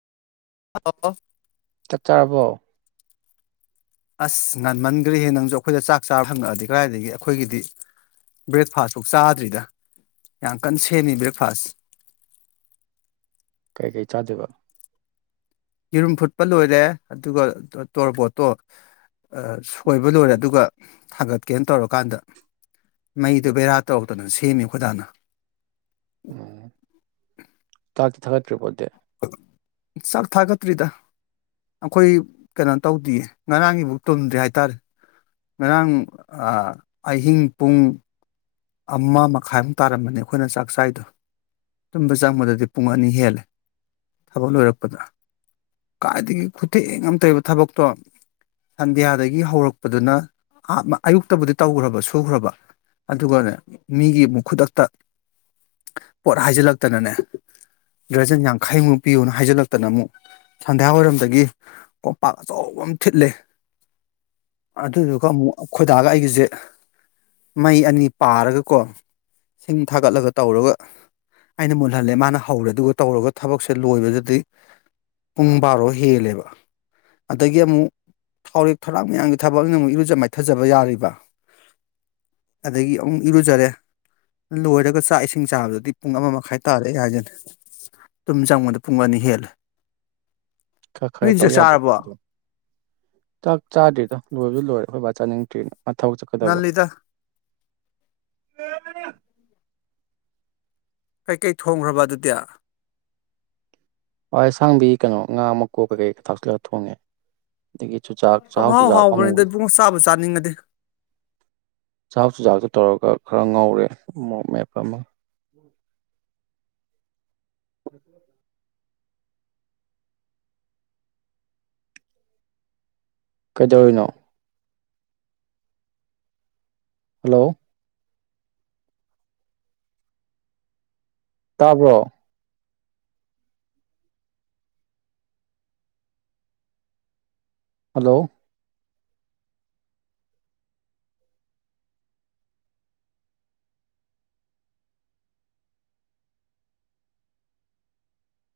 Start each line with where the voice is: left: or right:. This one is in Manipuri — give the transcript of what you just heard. left: ꯑꯄ ꯑꯄ
right: ꯆꯥꯛ ꯆꯥꯔꯕꯣ꯫
left: ꯑꯁ ꯉꯥꯟꯃꯟꯈ꯭ꯔꯦꯍꯦ ꯅꯪꯁꯨ ꯑꯩꯈꯣꯏꯗ ꯆꯥꯛ ꯆꯥꯔꯕ ꯍꯪꯉꯛꯑꯗꯤ ꯀꯥꯏꯗꯒꯤ ꯑꯩꯈꯣꯏꯒꯤꯗꯤ ꯕ꯭ꯔꯦꯛꯐꯥꯁ ꯐꯧ ꯆꯥꯗ꯭ꯔꯤꯗ ꯌꯥꯝ ꯀꯟꯅ ꯁꯦꯝꯃꯤ ꯕ꯭ꯔꯦꯛꯐꯥꯁ
right: ꯀꯩꯀꯩ ꯆꯥꯗꯨꯢꯕ
left: ꯌꯦꯔꯨꯝ ꯐꯨꯠꯄ ꯂꯣꯏꯔꯦ ꯑꯗꯨꯒ ꯇꯣꯔꯕꯣꯠꯇꯣ ꯁꯣꯏꯕ ꯂꯣꯏꯔꯦ ꯑꯗꯨꯒ ꯊꯥꯡꯒꯠꯀꯦꯅ ꯇꯧꯔꯀꯥꯟꯗ ꯃꯩꯗꯨ ꯕꯦꯔꯥ ꯇꯧꯔꯛꯇꯅ ꯁꯦꯝꯃꯤ ꯈꯣꯏꯗꯥꯅ
right: ꯎꯝ ꯊꯥꯗꯤ ꯊꯥꯒꯠꯇ꯭ꯔꯤ ꯑꯗꯨꯗꯤ
left: ꯆꯥꯛ ꯊꯥꯒꯠꯇ꯭ꯔꯤꯗ ꯑꯩꯈꯣꯏ ꯀꯩꯅꯣ ꯇꯧꯗꯦꯌꯦ ꯉꯔꯥꯡꯒꯤꯕꯥꯎ ꯇꯨꯝꯗ꯭ꯔꯦ ꯍꯥꯏꯇꯥꯔꯦ ꯉꯔꯥꯡ ꯑꯍꯤꯡ ꯄꯨꯡ ꯑꯃ ꯃꯈꯥꯏꯃꯨꯛ ꯇꯥꯔꯝꯃꯅꯤ ꯑꯩꯈꯣꯏꯅ ꯆꯥꯛ ꯆꯥꯏꯗꯣ ꯇꯨꯝꯕ ꯆꯪꯕꯗꯗꯤ ꯄꯨꯡ ꯑꯅꯤ ꯍꯦꯜꯂꯦ ꯊꯕꯛ ꯂꯣꯏꯔꯛꯄꯗ ꯀꯥꯏꯗꯒꯤ ꯈꯨꯊꯦꯛ ꯑꯝ ꯇꯧꯔꯦꯕ ꯊꯕꯛꯇꯣ ꯁꯟꯗ꯭ꯌꯥꯗꯒꯤ ꯍꯧꯔꯛꯄꯗꯨꯅ ꯑꯌꯨꯛꯇꯕꯨꯗꯤ ꯇꯧꯈ꯭ꯔꯕ ꯁꯨꯈ꯭ꯔꯕ ꯑꯗꯨꯒꯅꯦ ꯃꯤꯒꯤ ꯑꯃꯨꯛ ꯈꯨꯗꯛꯇ ꯄꯣꯠ ꯍꯥꯏꯖꯤꯜꯂꯛꯇꯅꯅꯦ ꯗ꯭ꯔꯖꯟ ꯌꯥꯡꯈꯩꯃꯨꯛ ꯄꯤꯌꯣꯅ ꯍꯥꯏꯖꯤꯜꯂꯛꯇꯅ ꯑꯃꯨꯛ ꯁꯟꯗꯤꯌꯥ ꯋꯥꯏꯔꯝꯗꯒꯤ ꯀꯣꯝꯄꯥꯛ ꯑꯆꯧꯕ ꯑꯃ ꯊꯤꯠꯂꯦ ꯑꯗꯨꯗꯨꯒ ꯑꯃꯨꯛ ꯈꯣꯏꯗꯥꯒ ꯑꯩꯒꯁꯦ ꯃꯩ ꯑꯅꯤ ꯄꯥꯔꯒꯀꯣ ꯁꯤꯡ ꯊꯥꯒꯠꯂꯒ ꯇꯧꯔꯒ ꯑꯩꯅ ꯃꯨꯜꯍꯜꯂꯦ ꯃꯥꯅ ꯍꯧꯔꯦ ꯑꯗꯨꯒ ꯇꯧꯔꯒ ꯊꯕꯛꯁꯦ ꯂꯣꯏꯕꯗꯗꯤ ꯄꯨꯡ ꯕꯥꯔꯣ ꯍꯦꯜꯂꯦꯕ ꯑꯗꯒꯤ ꯑꯃꯨꯛ ꯍꯧꯔꯦꯛ ꯊꯧꯔꯥꯡ ꯃꯌꯥꯝꯒꯤ ꯊꯕꯛꯅꯤ ꯑꯃꯨꯛ ꯏꯔꯨꯖ ꯃꯥꯏꯊꯖꯕ ꯌꯥꯔꯤꯕ ꯑꯗꯒꯤ ꯑꯃꯨꯛ ꯏꯔꯨꯖꯔꯦ ꯂꯣꯏꯔꯒ ꯆꯥꯛ ꯏꯁꯤꯡ ꯆꯥꯕꯗꯗꯤ ꯄꯨꯡ ꯑꯃ ꯃꯈꯥꯏ ꯇꯥꯔꯦ ꯍꯥꯏꯁꯤꯅꯤ ꯇꯨꯝ ꯆꯪꯕꯗ ꯄꯨꯡ ꯑꯅꯤ ꯍꯦꯜꯂꯦ
right: ꯈꯔ ꯈꯔ
left: ꯅꯣꯏꯗꯤ
right: ꯇꯧ
left: ꯆꯥꯛ
right: ꯌꯥꯗꯕ
left: ꯆꯥꯔꯕꯣ
right: ꯑꯗꯣ ꯆꯥꯛ ꯆꯥꯗ꯭ꯔꯤꯗ ꯂꯣꯏꯕꯨꯗꯤ ꯂꯣꯏꯔꯦ ꯑꯩꯈꯣꯏ ꯕꯥ ꯆꯥꯅꯤꯡꯗ꯭ꯔꯤꯅ ꯃꯥ ꯊꯕꯛ ꯆꯠꯀꯗꯕ
left: ꯉꯜꯂꯤꯗ ꯀꯩꯀꯩ ꯊꯣꯡꯈ꯭ꯔꯕ ꯑꯗꯨꯗꯤ
right: ꯍꯋꯥꯢꯁꯥꯡꯕꯤ ꯀꯩꯅꯣ ꯉꯥ ꯃꯀꯣꯛ ꯀꯩꯀꯩ ꯊꯥꯛꯁꯤꯜꯂꯒ ꯊꯣꯡꯉꯦ ꯑꯗꯒꯤ ꯆꯨꯖꯥꯛ ꯆꯥꯛꯍꯥꯎ
left: ꯄꯪꯍꯥꯎ
right: ꯆꯨꯖꯥꯛ
left: ꯍꯥꯎꯕꯅꯤꯗ
right: ꯑꯃꯨꯕꯗꯣ
left: ꯏꯕꯨꯡꯉꯣ ꯆꯥꯕꯨ ꯆꯥꯅꯤꯡꯉꯗꯤ
right: ꯆꯥꯛꯍꯧ ꯆꯨꯖꯥꯛꯇꯣ ꯇꯧꯔꯒ ꯈꯔ ꯉꯧꯔꯦ ꯃꯣꯔꯣꯛ ꯃꯦꯞꯄ ꯑꯃ ꯍ [inaudible] ꯀꯩꯗꯧꯔꯤꯅꯣ ꯍꯜꯂꯣ ꯇꯥꯕꯔꯣ ꯍꯜꯂꯣ